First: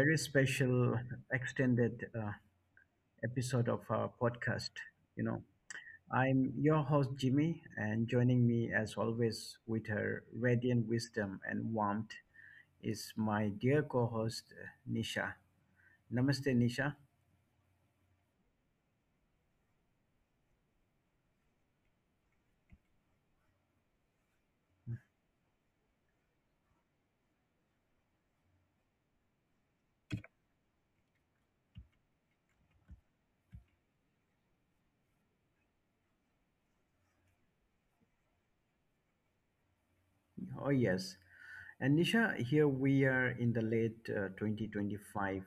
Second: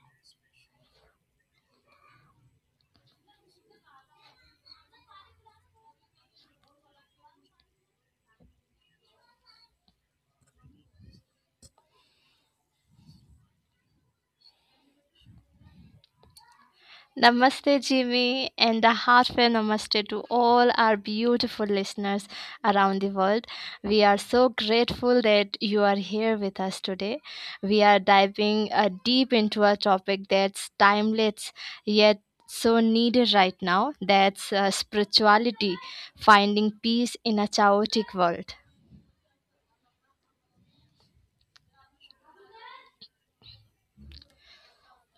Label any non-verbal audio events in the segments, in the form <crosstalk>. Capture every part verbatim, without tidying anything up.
very special extended uh, episode of our podcast. You know, I'm your host Jimmy, and joining me as always with her radiant wisdom and warmth is my dear co-host uh, Nisha. Namaste, Nisha. Namaste, Jimmy, and a heartfelt namaste to all our beautiful listeners around the world. We are so grateful that you are here with us today. We are diving uh, deep into a topic that's timeless yet so needed right now, that's uh, spirituality, finding peace in a chaotic world. Oh yes, and Nisha, here we are in the late uh, twenty twenty-five,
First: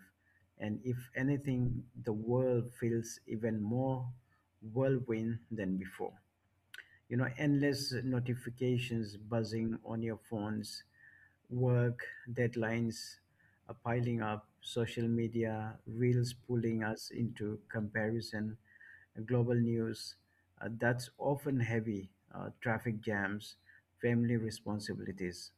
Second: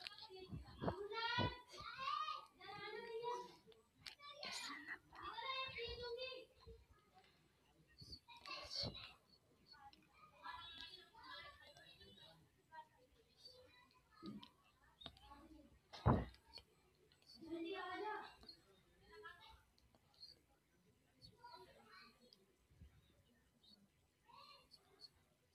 and if anything, the world feels even more whirlwind than before, you know, endless notifications buzzing on your phones, work deadlines are piling up, social media reels pulling us into comparison, global news uh, that's often heavy, uh, traffic jams, family responsibilities.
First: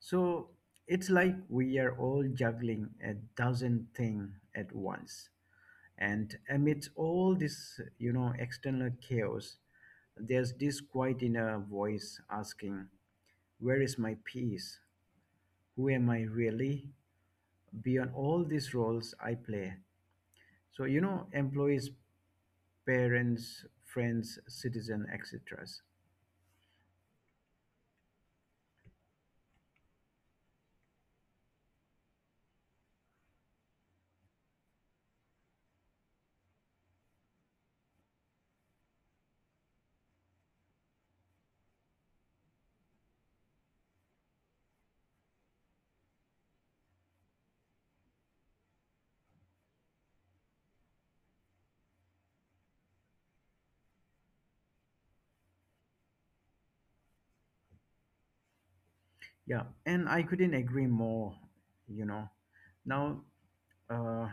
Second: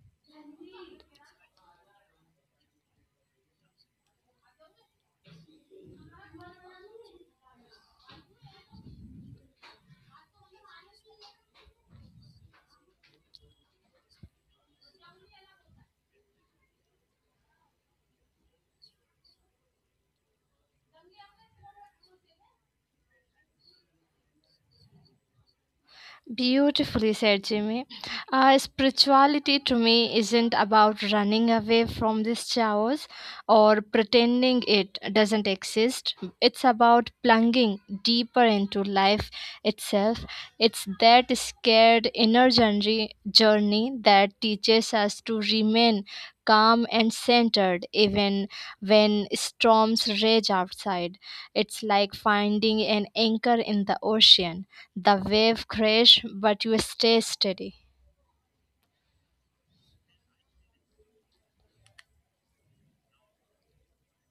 So it's like we are all juggling a dozen things at once. And amidst all this, you know, external chaos, there's this quiet inner voice asking, where is my peace? Who am I really? Beyond all these roles I play. So, you know, employees, parents, friends, citizen, et cetera. Beautifully said, Jimmy. Uh, spirituality to me isn't about running away from these chaos or pretending it doesn't exist. It's about plunging deeper into life itself. It's that scared inner journey, journey that teaches us to remain calm and centered even when storms rage outside. It's like finding an anchor in the ocean. The wave crash, but you stay steady. Yeah, and I couldn't agree more, you know. Now, uh,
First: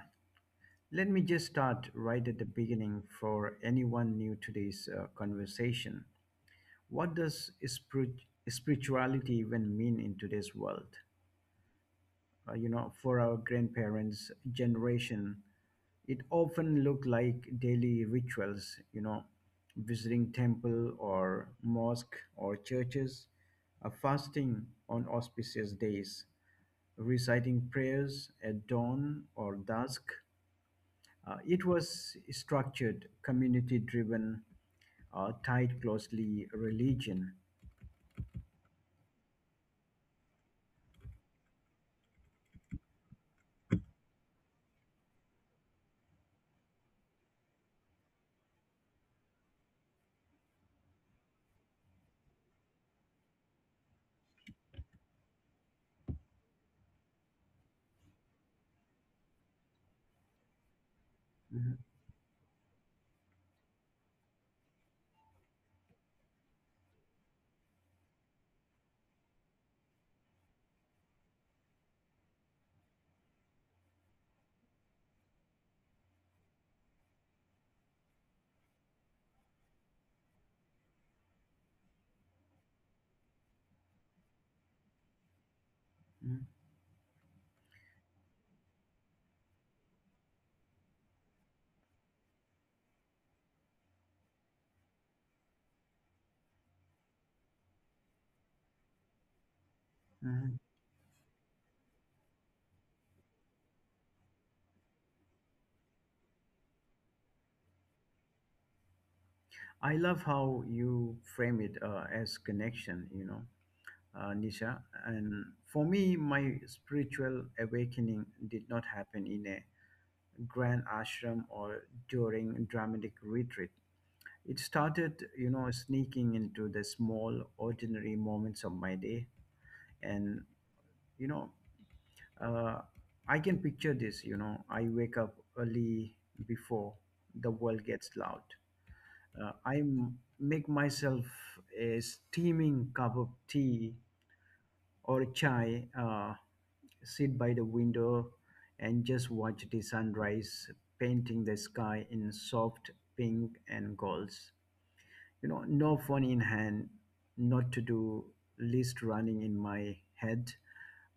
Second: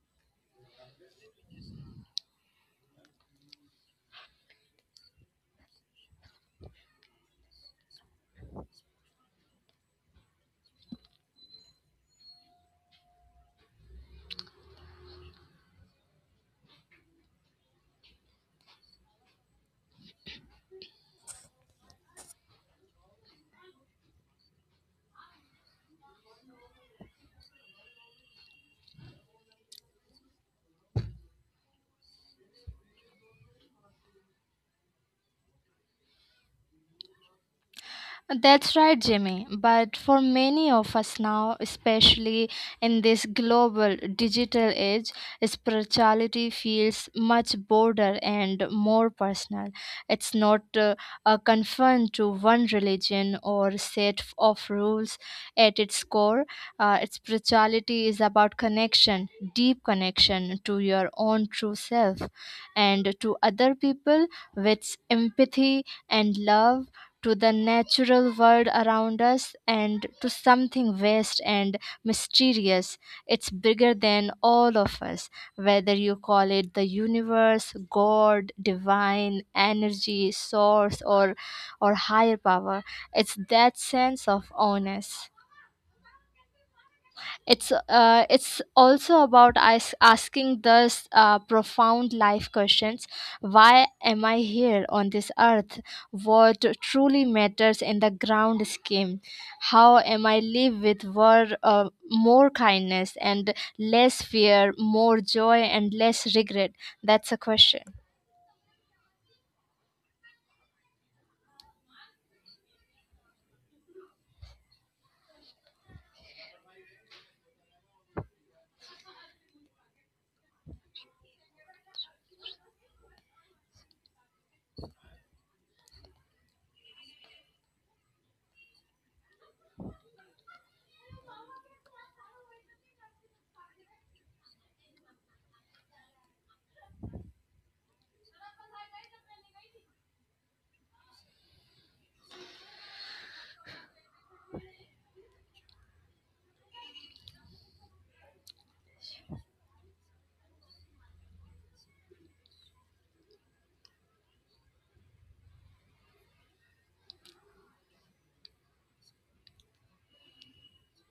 let me just start right at the beginning for anyone new to this uh, conversation. What does spirit- spirituality even mean in today's world? Uh, you know, for our grandparents' generation, it often looked like daily rituals, you know, visiting temple or mosque or churches, uh, fasting on auspicious days, reciting prayers at dawn or dusk. Uh, it was structured, community driven, uh, tied closely religion. That's right, Jimmy. But for many of us now, especially in this global digital age, spirituality feels much broader and more personal. It's not uh, uh, confined to one religion or set of rules at its core. Uh, spirituality is about connection, deep connection to your own true Mhm, self, and to other people with empathy and love, to the natural world around us, and to something vast and mysterious. It's bigger than all of us, whether you call it the universe, God, divine, energy, source, or, or higher power. It's that sense of oneness. mhm. It's uh, it's also about as- asking those uh, profound life questions: Why am I here on this earth? What truly matters in the ground scheme? How am I Mhm. live with wor- uh, more kindness and less fear, more joy and less regret? That's a question. I love how you frame it uh, as connection, you know, uh, Nisha. And for me, my spiritual awakening did not happen in a grand ashram or during dramatic retreat. It started, you know, sneaking into the small, ordinary moments of my day. And, you know, uh, I can picture this, you know, I wake up early before the world gets loud. Uh, I m- make myself a steaming cup of tea or chai, uh, sit by the window and just watch the sunrise painting the sky in soft pink and golds. You know, no phone in hand, not to do list running in my head,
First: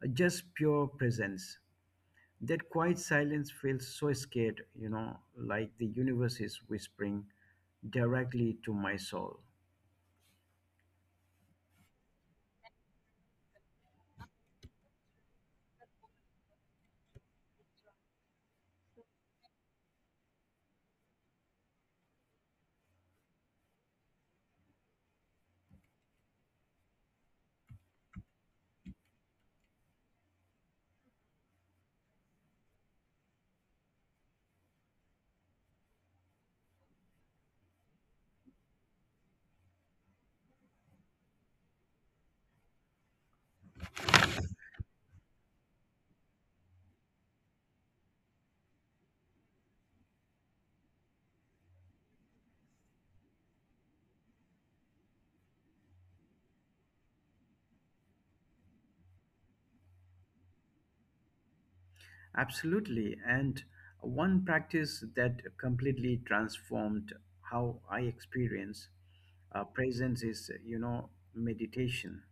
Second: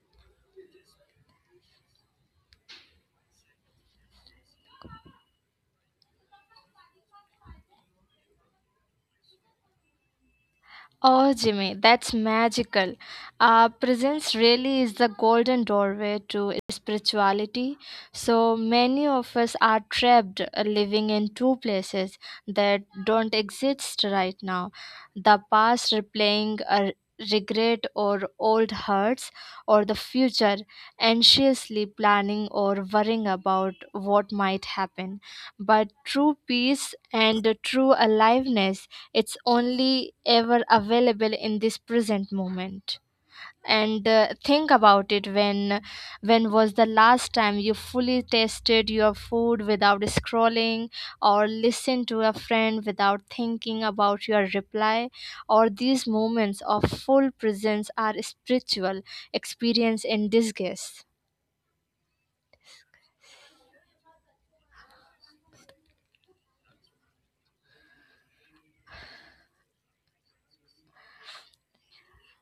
uh, just pure presence. That quiet silence feels so scared, you know, like the universe is whispering directly to my soul. Oh, Jimmy, that's magical. Uh, presence really is the golden doorway to spirituality. So many of us are trapped uh, living in two places that don't exist right now. The past replaying a regret or old hurts, or the future anxiously planning or worrying about what might happen. But true peace and true aliveness, it's only ever available in this present moment. And uh, think about it, when when was the last time you fully tasted your food without scrolling, or listened to a friend without thinking about your reply? Or these moments of full presence are spiritual experience in disguise. Absolutely. And one practice that completely transformed how I experience uh, presence is, you know, meditation.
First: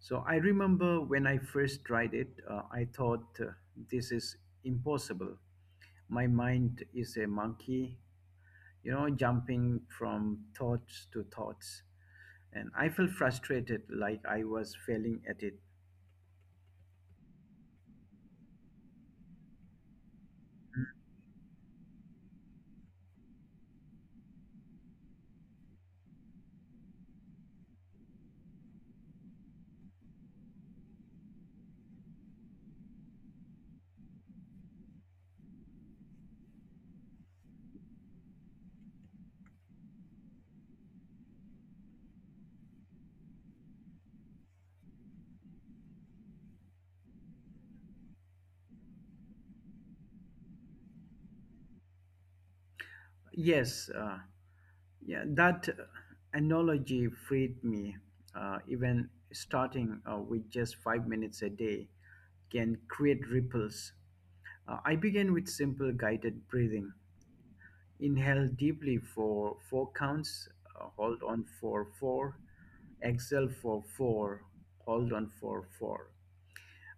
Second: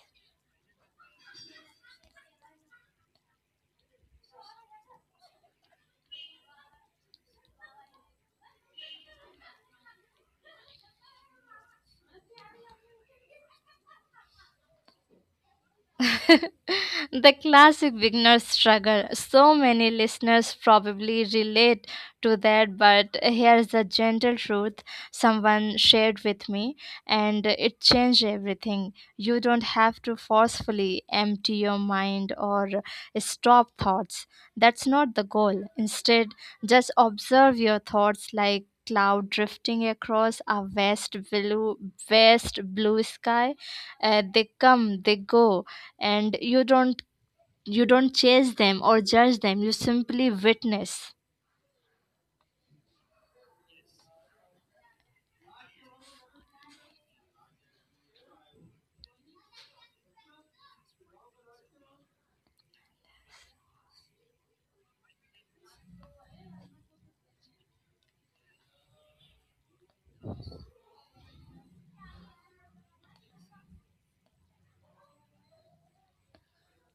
So I remember when I first tried it, uh, I thought, uh, this is impossible. My mind is a monkey, you know, jumping from thoughts to thoughts. And I felt frustrated, like I was failing at it. <laughs> The classic beginner struggle. So many listeners probably relate to that, but here's the gentle truth someone shared with me, and it changed everything. You don't have to forcefully empty your mind or stop thoughts. That's not the goal. Instead, just observe your thoughts like cloud drifting across a vast blue vast blue sky. Uh, they come, they go, and you don't, you don't chase them or judge them, you simply witness. Yes, uh, Yeah, that analogy freed me. Uh, even starting uh, with just five minutes a day can create ripples. Uh, I began with simple guided breathing. Inhale deeply for four counts, uh, hold on for four, exhale for four, hold on for four.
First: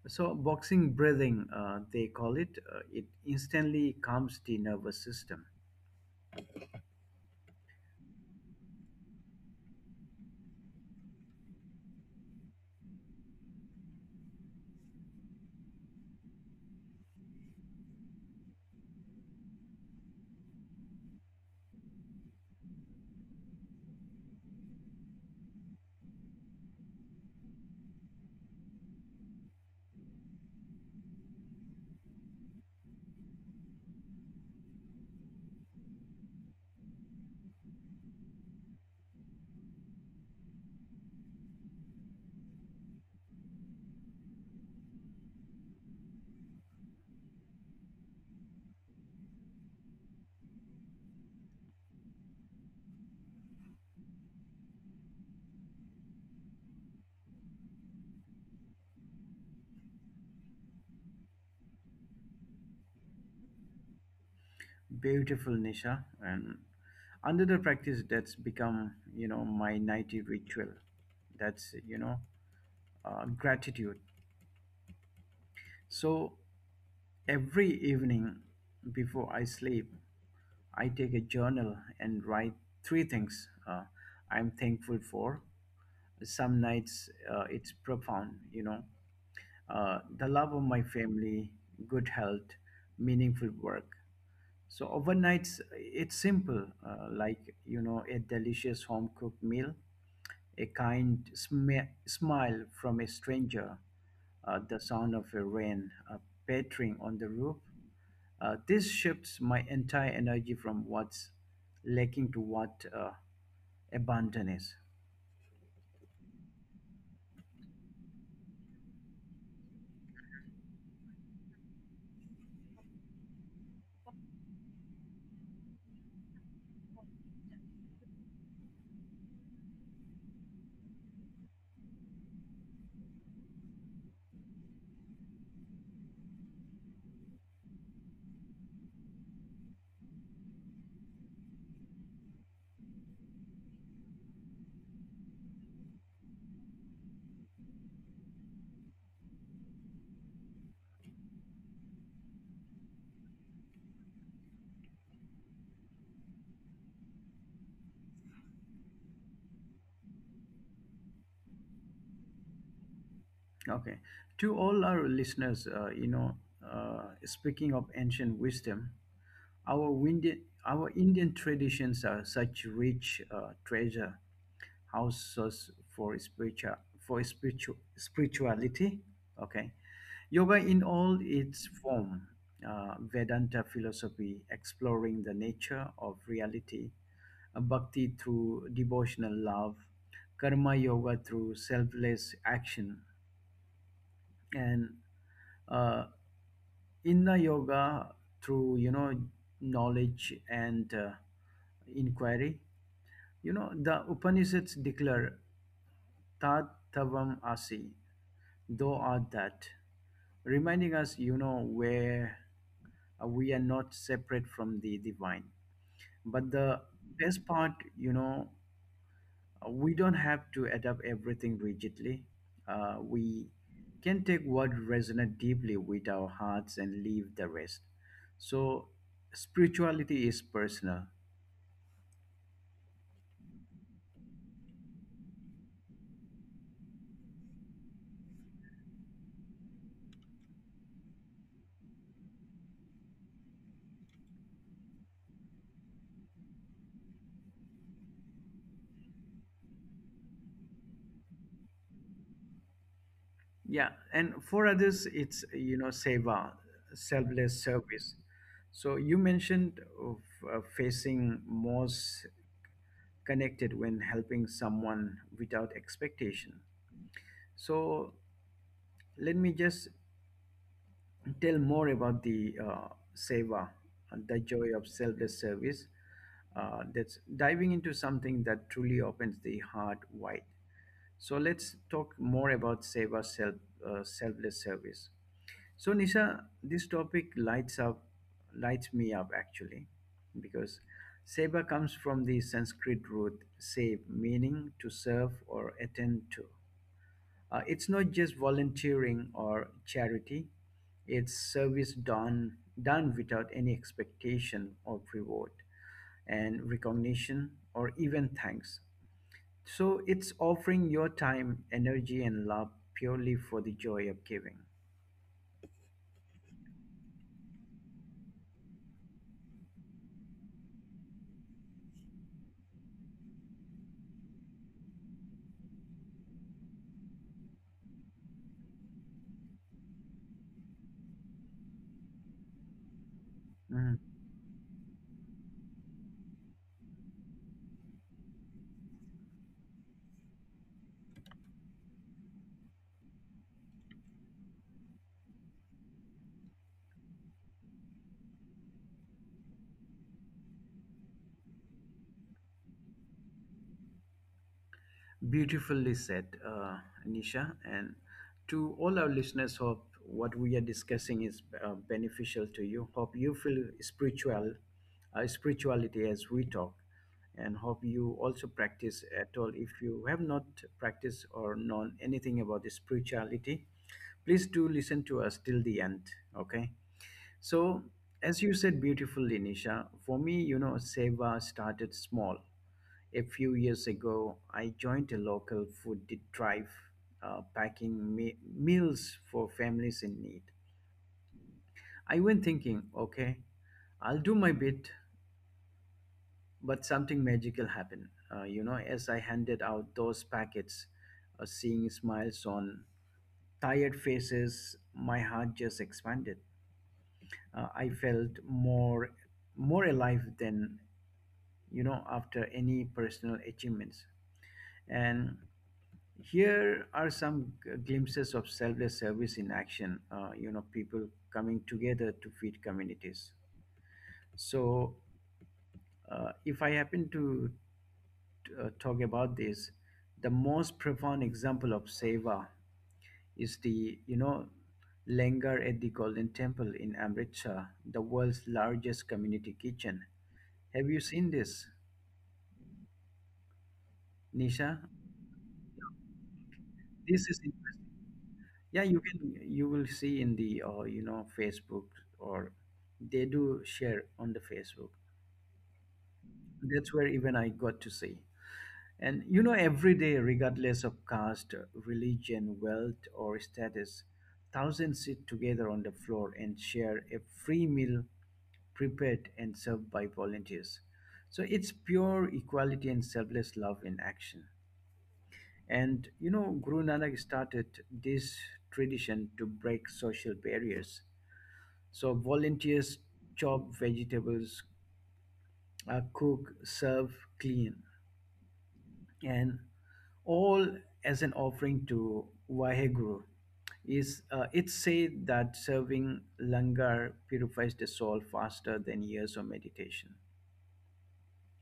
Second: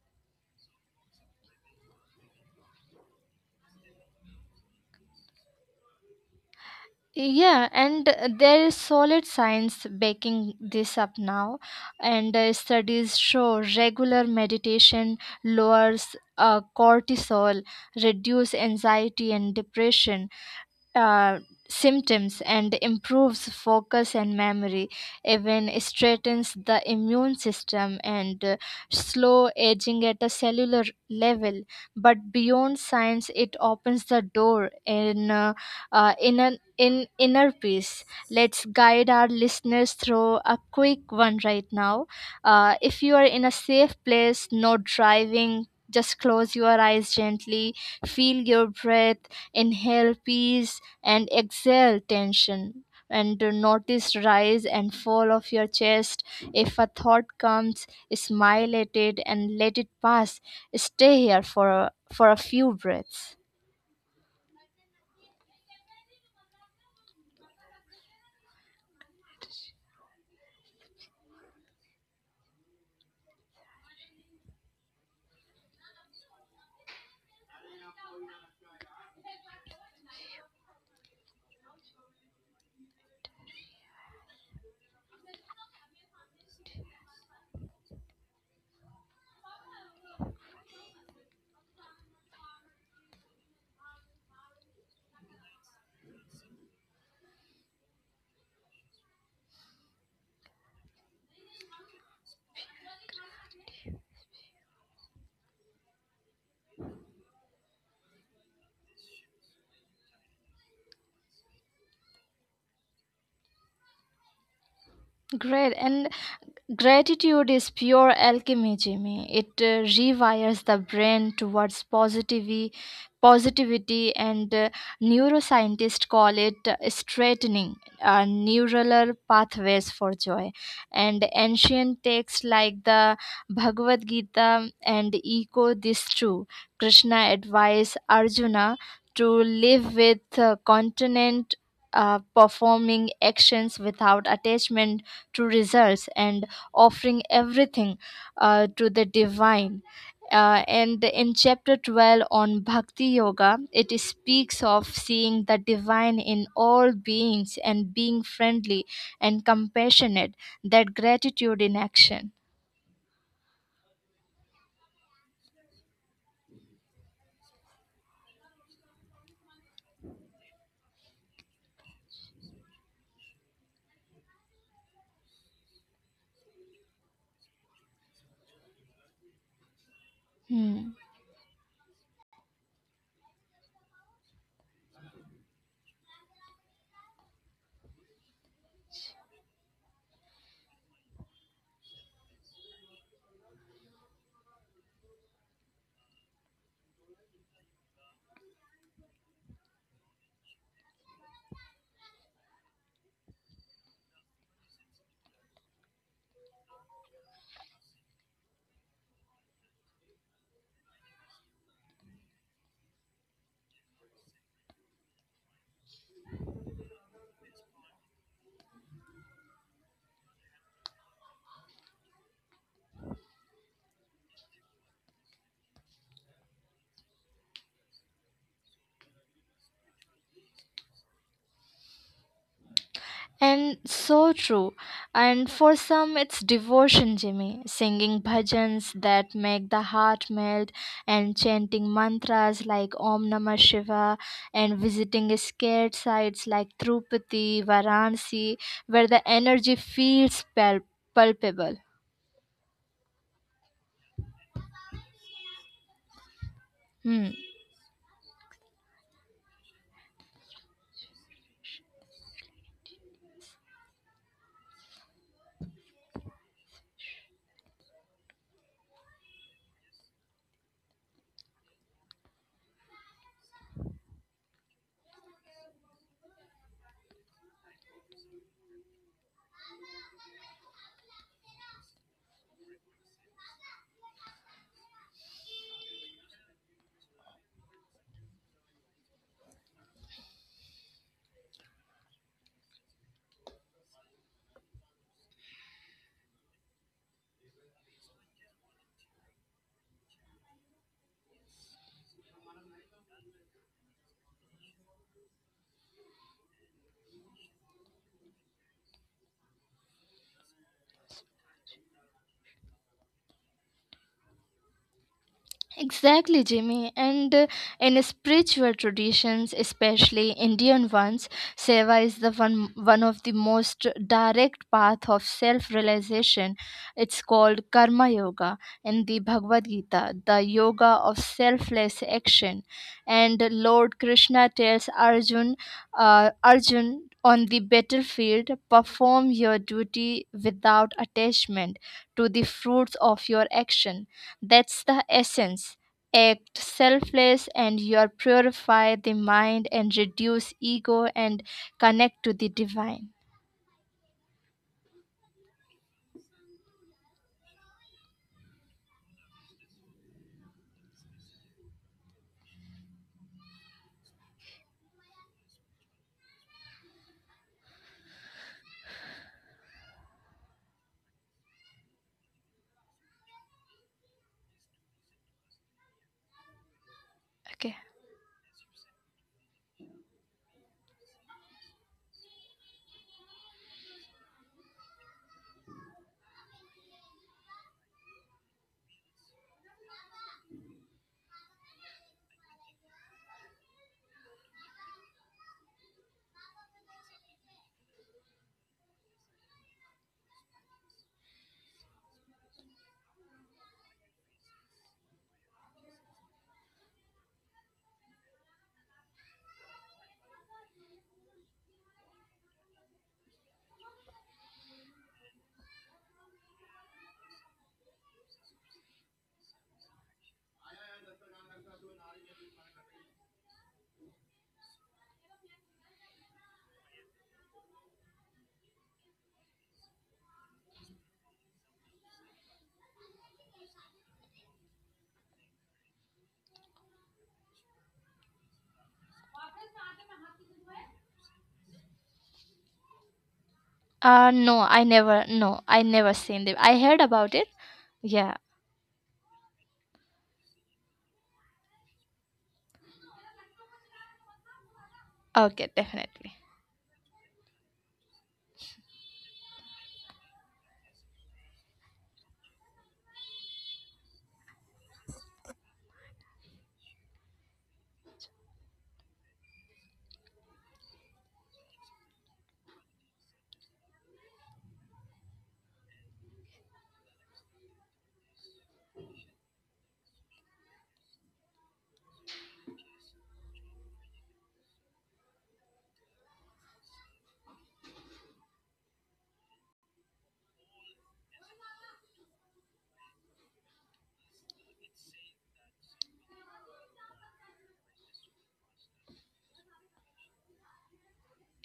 So, boxing breathing, uh, they call it, uh, it instantly calms the nervous system. Yeah, and uh, there is solid science backing this up now. And uh, studies show regular meditation lowers uh, cortisol, reduce anxiety and depression uh, symptoms, and improves focus and memory, even strengthens the immune system, and uh, slow aging at a cellular level. But beyond science, it opens the door in uh, uh, in an in inner peace. Let's guide our listeners through a quick one right now. Uh, if you are in a safe place, no driving, just close your eyes gently, feel your breath, inhale peace and exhale tension, and notice rise and fall of your chest. If a thought comes, smile at it and let it pass. Stay here for a, for a few breaths. Beautiful, Nisha. And another practice that's become, you know, my nightly ritual. That's, you know, uh, gratitude. So every evening before I sleep, I take a journal and write three things uh, I'm thankful for. Some nights uh, it's profound, you know, uh, the love of my family, good health, meaningful work. So overnights, it's simple, uh, like you know, a delicious home cooked meal, a kind smi- smile from a stranger, uh, the sound of a rain uh, pattering on the roof. Uh, this shifts my entire energy from what's lacking to what uh, abundant is. Great. And gratitude is pure alchemy, Jimmy. It uh, rewires the brain towards positivity positivity. And uh, neuroscientists call it uh, straightening uh, neural pathways for joy. And ancient texts like the Bhagavad Gita and echo this too. Krishna advised Arjuna to live with uh, continent, uh, performing actions without attachment to results, and offering everything uh, to the divine. Uh, and in chapter twelve on Bhakti Yoga, it speaks of seeing the divine in all beings and being friendly and compassionate, that gratitude in action. Okay, to all our listeners, uh, you know, uh, speaking of ancient wisdom. Our, Indian, our Indian traditions are such rich uh, treasure houses for spiritual for spiritual spirituality. Okay, yoga Hmm. in all its form, uh, Vedanta philosophy exploring the nature of reality, uh, bhakti through devotional love, karma yoga through selfless action, and uh, inner yoga through, you know, knowledge and uh, inquiry. You know, the Upanishads declare Tat Tavam Asi, thou art that, reminding us, you know, where uh, we are not separate from the divine. But the best part, you know, uh, we don't have to adapt everything rigidly. Uh, we can take what resonates deeply with our hearts and leave the rest. So, spirituality is personal. And so true. And for some, it's devotion, Jimmy. Singing bhajans that make the heart melt, and chanting mantras like Om Namah Shiva, and visiting scared sites like Tirupati, Varanasi, where the energy feels pal- palpable. Yeah, and for others, it's you know seva, Hmm. selfless service. So you mentioned of uh, facing most connected when helping someone without expectation. So let me just tell more about the uh, seva, the joy of selfless service. Uh, that's diving into something that truly opens the heart wide. So let's talk more about seva, self, uh, selfless service. So Nisha, this topic lights up, lights me up actually, because seva comes from the Sanskrit root save, meaning to serve or attend to. Uh, it's not just volunteering or charity; it's service done done without any expectation of reward and recognition or even thanks. So it's offering your time, energy, and love purely for the joy of giving. Exactly, Jimmy. And uh, in spiritual traditions, especially Indian ones, seva is the one one of the most direct path of self-realization. It's called karma yoga in the Bhagavad Gita, the yoga of selfless action. And Mm. Lord Krishna tells Arjun, uh, Arjun on the battlefield, perform your duty without attachment to the fruits of your action, that's the essence. Act selfless and you purify the mind and reduce ego and connect to the divine. Beautifully said, uh, Nisha. And to all our listeners, hope what we are discussing is uh, beneficial to you. Hope you feel spiritual, uh, spirituality as we talk, and hope you also practice at all. If you have not practiced or known anything about the spirituality, please do listen to us till the end. Okay. Okay. So, as you said beautifully, Nisha, for me, you know, Seva started small. A few years ago, I joined a local food di- drive, uh, packing me- meals for families in need. I went thinking, okay, I'll do my bit, but something magical happened. Uh, you know, as I handed out those packets, uh, seeing smiles on tired faces, my heart just expanded. Uh, I felt more more alive than, you know, after any personal achievements. And here are some g- glimpses of selfless service in action, uh, you know, people coming together to feed communities. So, uh, if I happen to uh, talk about this, the most profound example of seva is the, you know, Langar at the Golden Temple in Amritsar, the world's largest community kitchen. Have you seen this, Uh no, Nisha? I never no, I never seen the, I heard This about is it. interesting. Yeah. Yeah, you can you will see in the uh, you know Facebook or they do share on the Facebook. Okay, definitely. That's where even I got to see. And you know every day regardless of caste, religion, wealth or status, thousands sit together on the floor and share a free meal prepared and served by volunteers. So it's pure equality and selfless love in action. And you know, Guru Nanak started this tradition to break social barriers. So volunteers chop vegetables, uh, cook, serve, clean, and all as an offering to Vaheguru. Is uh, it's said that serving langar purifies the soul faster than years of meditation.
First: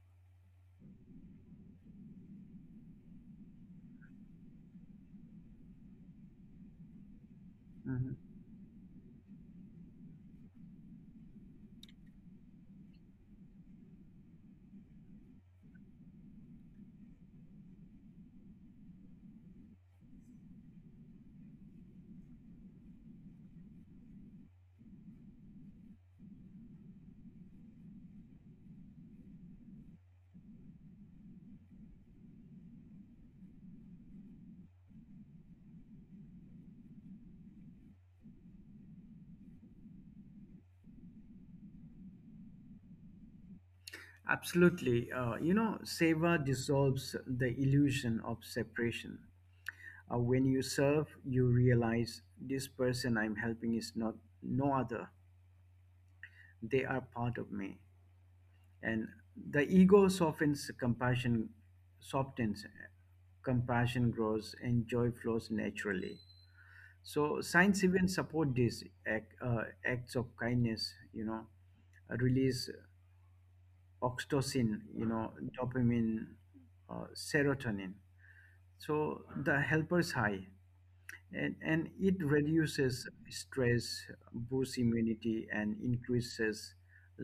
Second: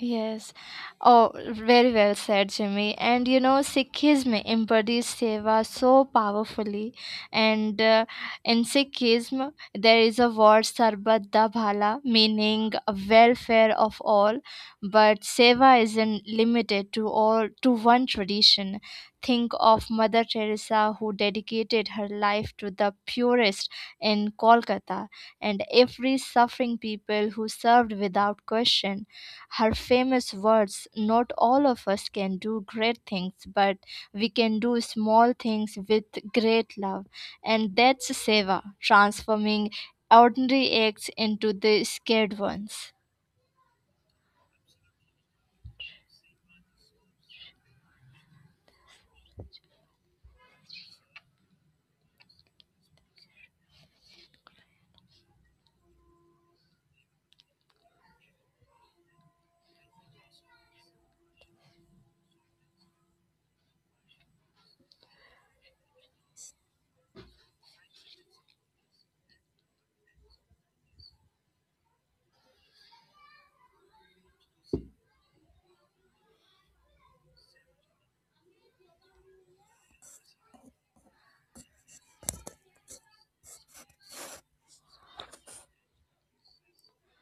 Yes. Oh, very well said, Jimmy. And you know, Sikhism embodies seva so powerfully. And uh, Mhm. in Sikhism, there is a word Sarbat da Bhala, meaning welfare of all. But seva isn't limited to all to one tradition. Think of Mother Teresa, who dedicated her life to the purest in Kolkata, and every suffering people who served without question. Her famous words: Not all of us can do great things, but we can do small things with great love. And that's seva, transforming ordinary acts into the scared ones. Absolutely. Uh, you know, seva dissolves the illusion of separation. Uh, when you serve, you realize this person I'm helping is not no other. They are part of me. And the ego softens, compassion softens uh, compassion grows and joy flows naturally. So science even support these act, uh, acts of kindness, you know, uh, release oxytocin, you know, dopamine, uh, serotonin, so the helpers high. And, and it reduces stress, boosts immunity and increases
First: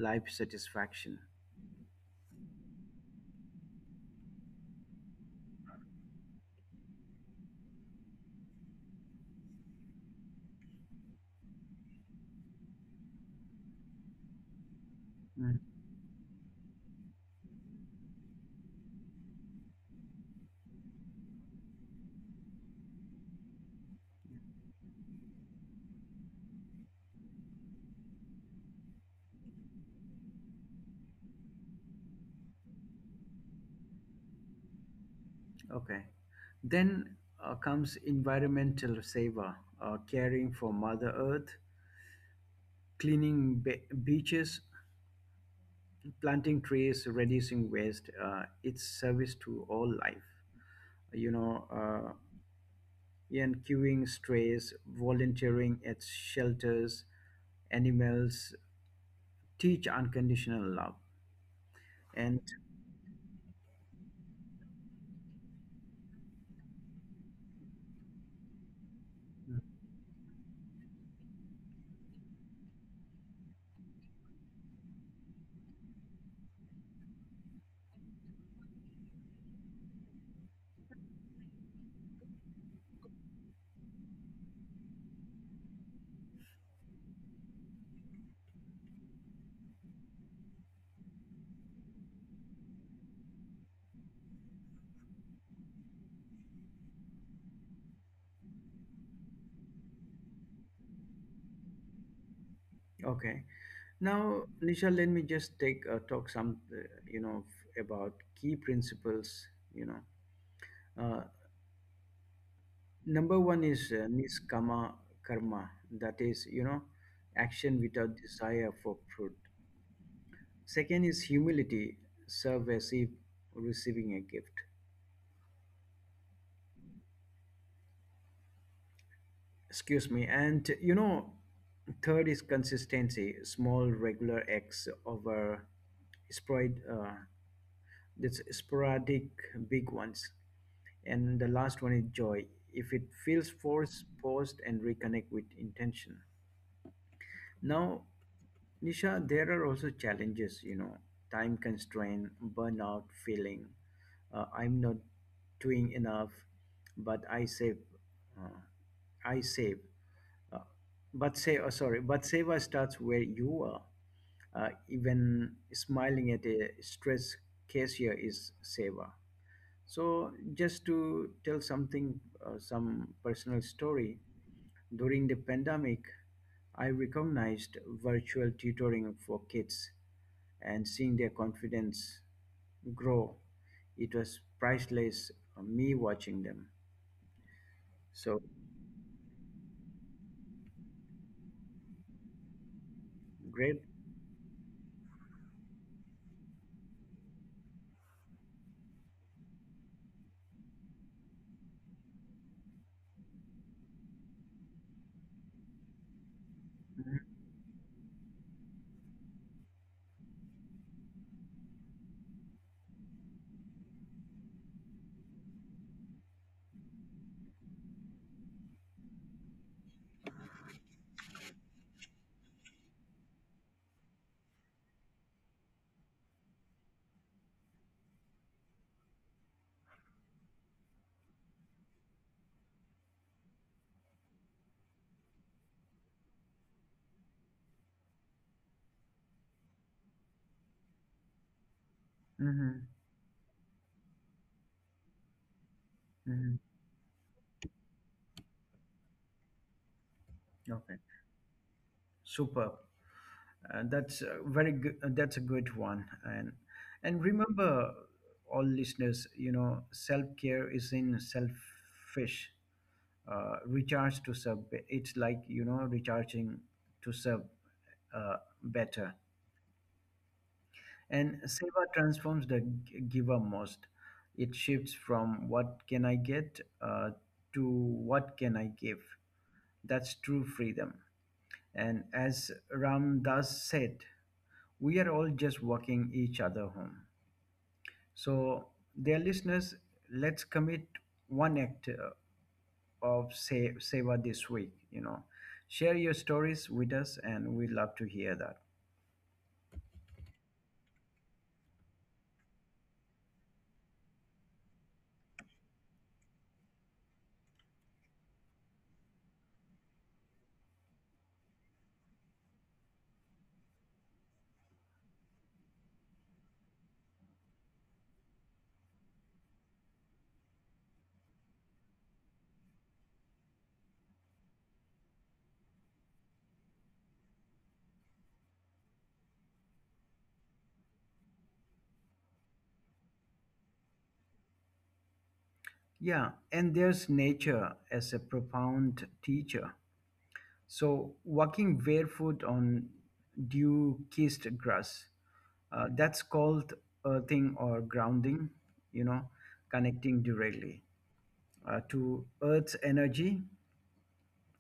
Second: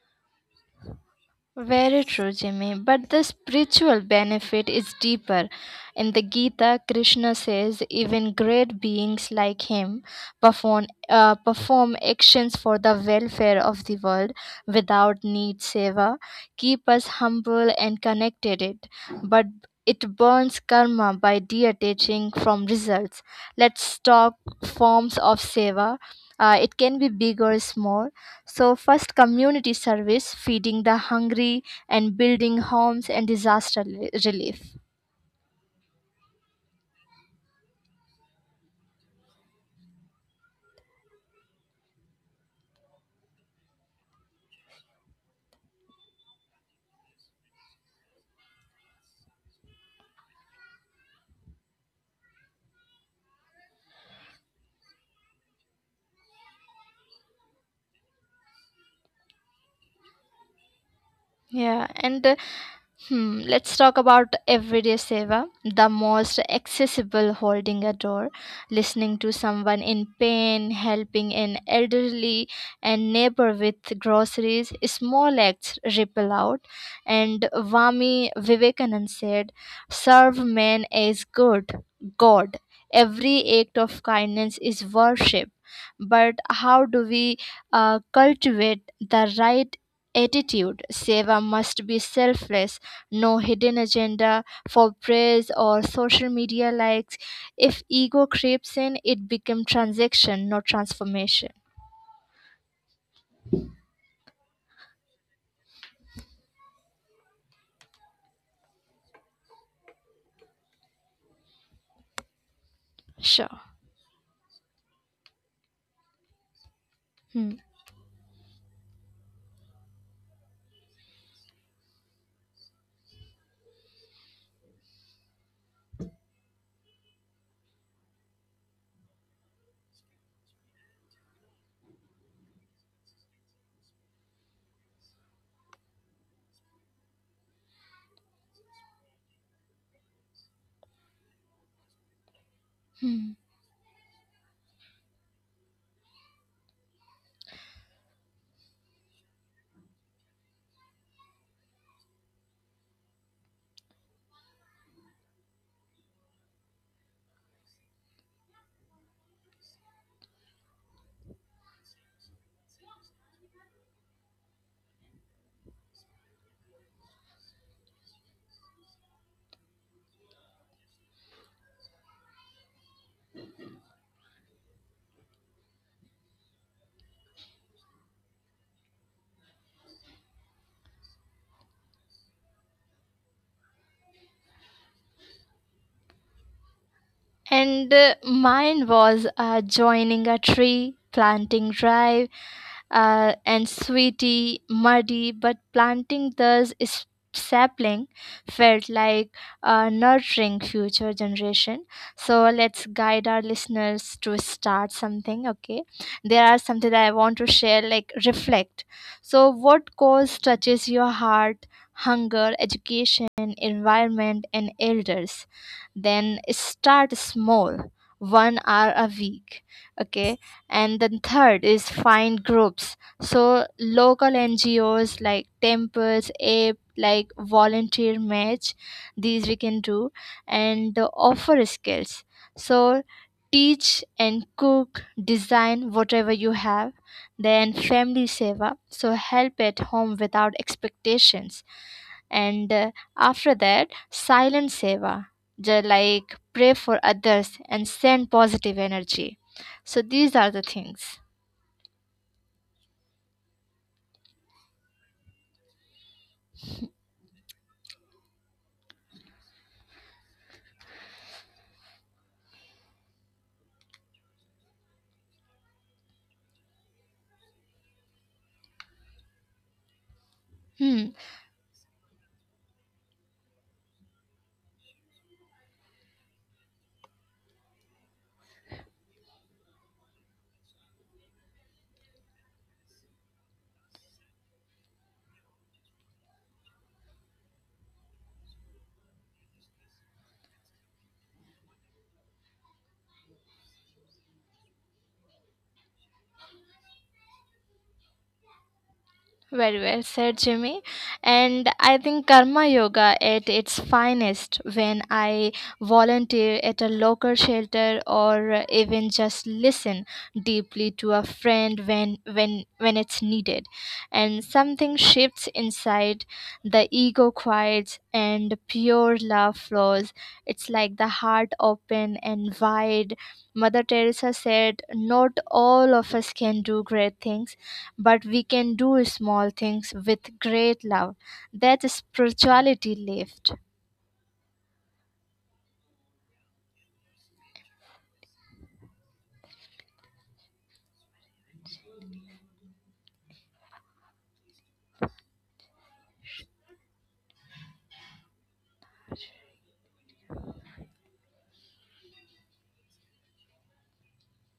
life satisfaction. Very true, Jimmy. But the spiritual benefit is deeper. In the Gita, Krishna says even great beings like him perform, uh, perform actions for the welfare of the world without need Mm-hmm. seva, keep us humble and connected it. But it burns karma by detaching from results. Let's talk forms of seva. Uh, it can be big or small. So, first, community service, feeding the hungry and building homes and disaster li- relief. Okay. Then uh, comes environmental saver, uh, caring for Mother Earth, cleaning be- beaches, planting trees, reducing waste. Uh, it's service to all life. You know, uh, and queuing strays, volunteering at shelters, animals, teach unconditional love. Yeah, and uh, And hmm, let's talk about Everyday Seva, the most accessible, holding a door, listening to someone in pain, helping an elderly and neighbor with groceries. Small acts ripple out. And Vami Vivekanand said, serve man as good, God. Every act of kindness is worship. But how do we uh, cultivate the right attitude? Seva must be selfless, no hidden agenda for praise or social media likes. If ego creeps in, it becomes transaction, not transformation. okay. Now, Nisha, let me just take uh, talk some, uh, you know, f- about key principles, you know. Uh, Number one Sure. is uh, niskama karma, that is, you know, Hmm. action without desire for fruit. Second is humility, serve as if receiving a gift. Excuse me. And, you know, third is consistency, small regular acts over spread, uh, that's sporadic big ones. And the last one is joy. If it Hmm. feels forced, paused, and reconnect with intention. Now, Nisha, there are also challenges, you know, time constraint, burnout feeling. Uh, I'm not doing enough, but I save, uh, I save. Uh, but save. Oh, sorry, But Seva starts where you are. Uh, even smiling at a stress cashier is Seva. So, just to tell something, uh, some personal story. During the pandemic, I recognized virtual tutoring for kids and seeing their confidence grow. It was priceless, uh, me watching them. And uh, So mine was uh, joining a tree planting drive, uh, and great. sweaty, muddy, but planting those is- sapling felt like uh, nurturing future generation. So let's guide our listeners to start something. Okay, there are something that I want to share. Like reflect. So what cause touches your heart? Hunger, education, environment, and elders. Then start small, one hour a week. Okay, and then third is find groups, so local ngos like temples ape like volunteer match, these we can do. And uh, offer skills, so teach and cook, design whatever you have. Then family seva, so help at home without expectations. And uh, Hmm. after that, silent seva, ju- like Hmm. pray for others and send positive energy. So these are the Okay, things. super. Uh, that's a very good. Uh, that's a good one. And and remember, all listeners, you know, self care is in selfish. Uh, recharge to sub. It's like you know recharging to sub, uh, better. Hmm. And seva transforms the g- giver most. It shifts from what can I get uh, to what can I give. That's true freedom. And as Ram Das said, we are all just walking each other home. So, dear listeners, let's commit one act uh, of se- seva this week. You know, share your stories with us, and we love to hear that. Very well said, Jimmy. And I think karma yoga at its finest when I volunteer at a local shelter, or even just listen deeply to a friend when when when it's needed. And something shifts inside, the ego quiets and pure love flows. It's like the heart open and wide. Mother Teresa said, Not all of us can do great things but we can do small things with great love. That spirituality lived. Yeah, and there's nature as a profound teacher. So, walking barefoot on dew kissed grass, uh, that's called earthing or grounding, you know, connecting directly uh, to Earth's energy.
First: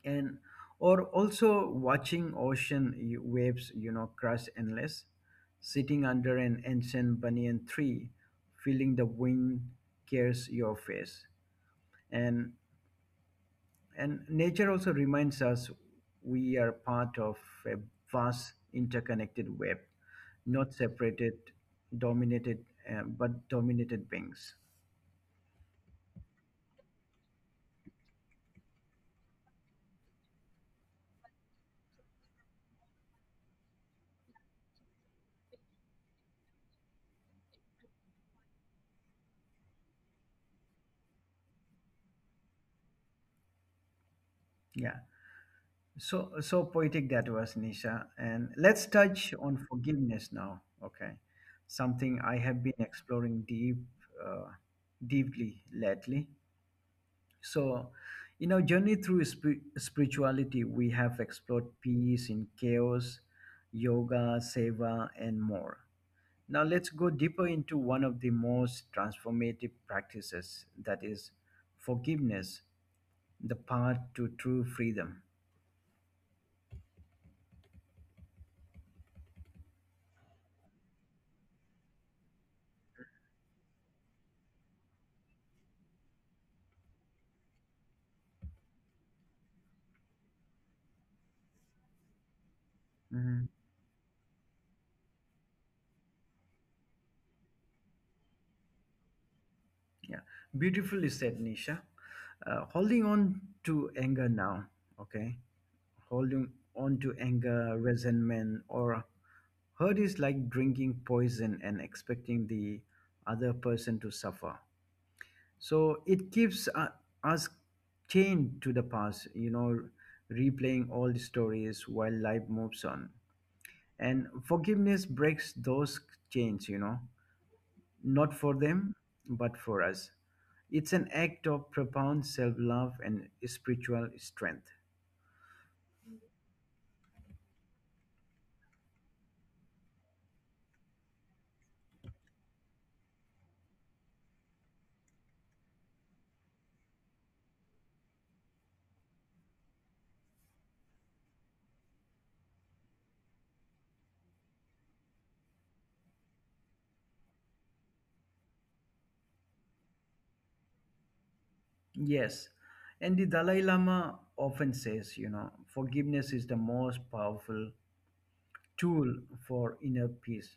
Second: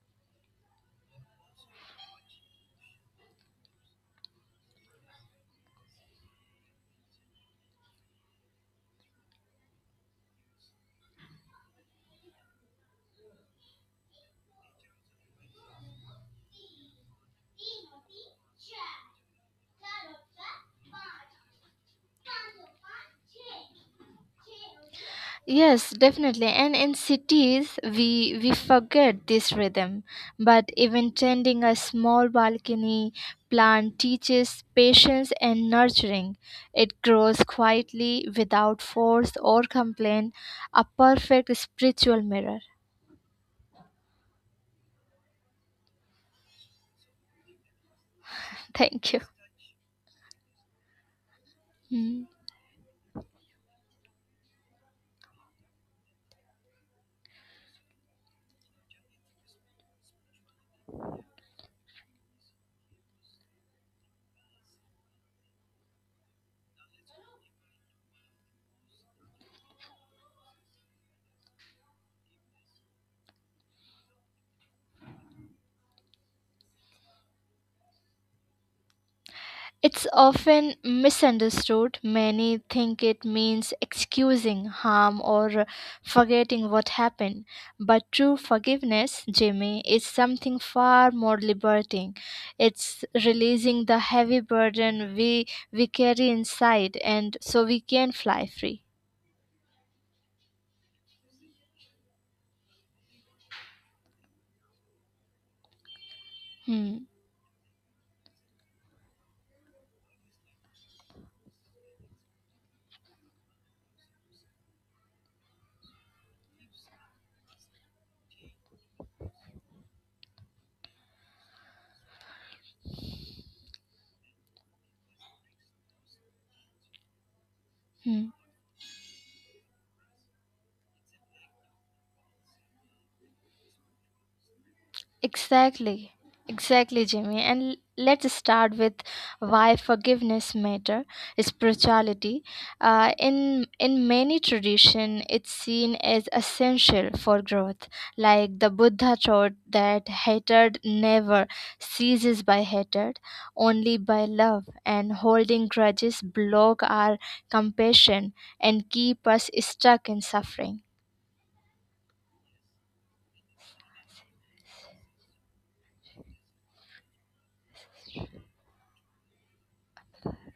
And Or also watching ocean y- waves, you know, crash endless, sitting under an ancient banyan tree, feeling the wind caress your face. And And nature also reminds us we are part of a vast interconnected web, not separated, dominated, uh, but dominated beings. Yes, definitely. And in cities, we we forget this rhythm. But even tending a small balcony plant teaches patience and nurturing. It grows quietly without force or complaint. A perfect spiritual mirror. Yeah. So, so poetic that was, Nisha. And let's Thank you. touch on forgiveness now. Okay. Something Hmm. I have been exploring deep, uh, deeply lately. So, in our journey through spir- spirituality, we have explored peace in chaos, yoga, seva, and more. Now, let's go deeper into one of the most transformative practices, that is forgiveness, the path to true freedom. It's often misunderstood. Many think it means excusing harm or forgetting what happened. But true forgiveness, Jimmy, is something far more liberating. It's Mhm. releasing the heavy burden we, we carry inside, and so we can fly free. Yeah, beautifully said, Nisha. Uh, holding on to anger now, okay? Holding on Hmm. to anger, resentment, or hurt is like drinking poison and expecting the other person to suffer. So it keeps uh, us chained to the past, you know, replaying old stories while life moves on. And forgiveness breaks those chains, you know, Hmm. not for them, but for us. It's an act of profound self love and spiritual strength. Exactly. Exactly, Jimmy. And l- let's start with why forgiveness matter. Spirituality, uh, in in many tradition, it's seen as essential for growth. Like the Buddha taught that hatred never ceases by hatred, only by love. And holding grudges block our compassion and keep us stuck in suffering. Yes. And the Dalai Lama often says, you know, forgiveness is the most powerful tool for inner peace.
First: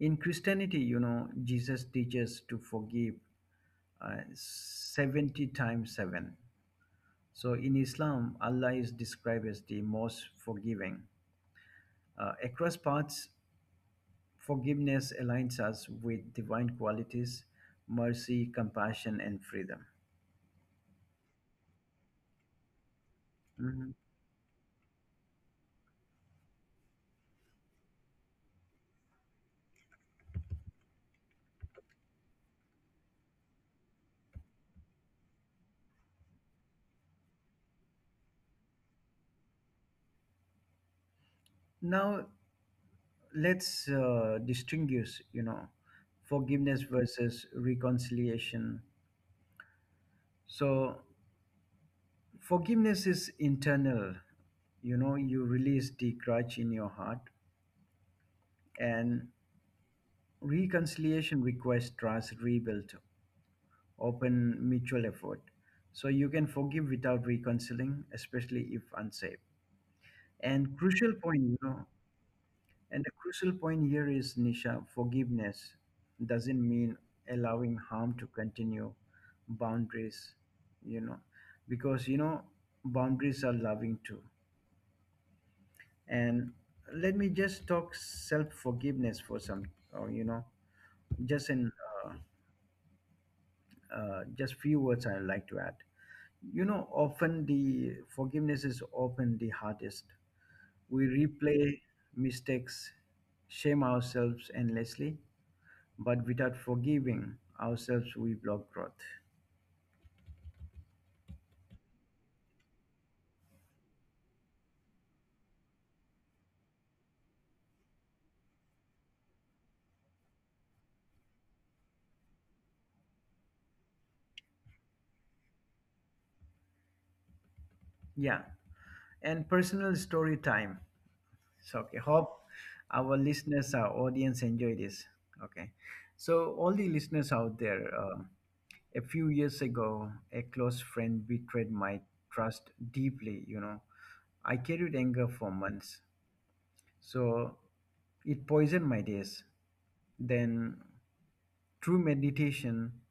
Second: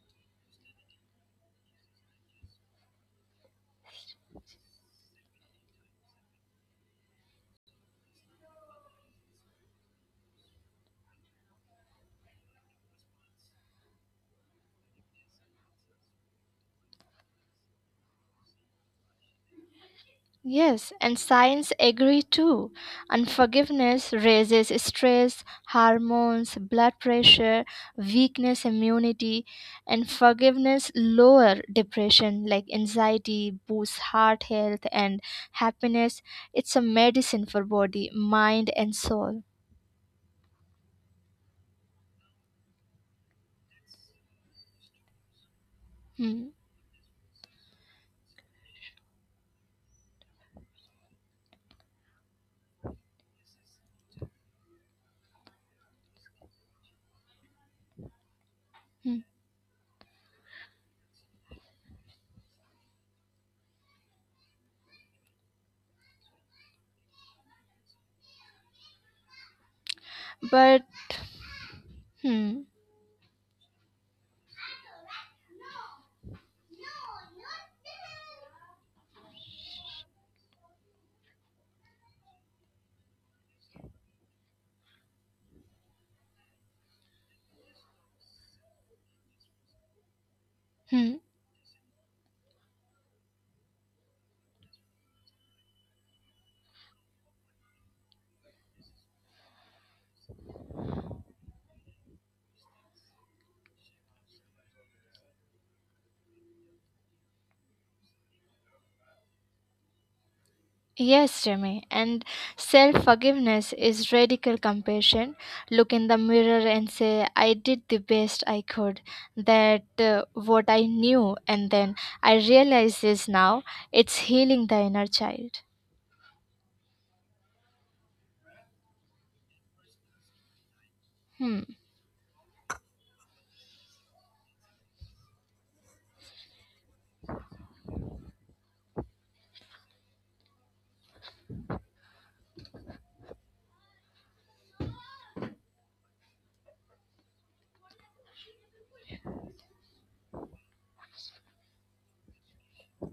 In Christianity, you know, Jesus teaches to forgive uh, seventy times seven. So in Islam, Allah is described as the most forgiving. Uh, across paths, forgiveness aligns us with divine qualities: mercy, compassion, and freedom. Yes, and science agree too. Mhm. Unforgiveness raises stress, hormones, blood pressure, weakness immunity, and forgiveness lower depression like anxiety, boosts heart health and happiness. It's a medicine for body, mind and soul. Now, let's uh, distinguish, you know, Hmm. forgiveness versus reconciliation. So forgiveness is internal, you know, you release the grudge in your heart, Hmm. and reconciliation requires trust rebuilt, open mutual effort. So you can forgive without reconciling, especially if unsafe. and But. crucial point you know Hmm. And the crucial point here is, Nisha, forgiveness doesn't mean allowing harm to continue. Boundaries, you know, because, you know, boundaries are loving too. And let me just talk self forgiveness for some, or, you know, Hmm. just in uh, uh, just few words I'd like to add. You know, often the forgiveness is often the hardest. We replay mistakes, shame ourselves endlessly, but without forgiving ourselves we block growth. Yes, Jimmy, and self forgiveness is radical compassion. Look in the mirror and say, I did the best I could, that uh, what I knew, and then I realize this now, it's healing the inner child. Yeah, and personal story time. Hmm. So, okay, hope our listeners, our audience enjoy this. Okay, so all the listeners out there, um, a few years ago a close friend betrayed my trust deeply, you know. I carried anger for months, so it poisoned my days. Then through meditation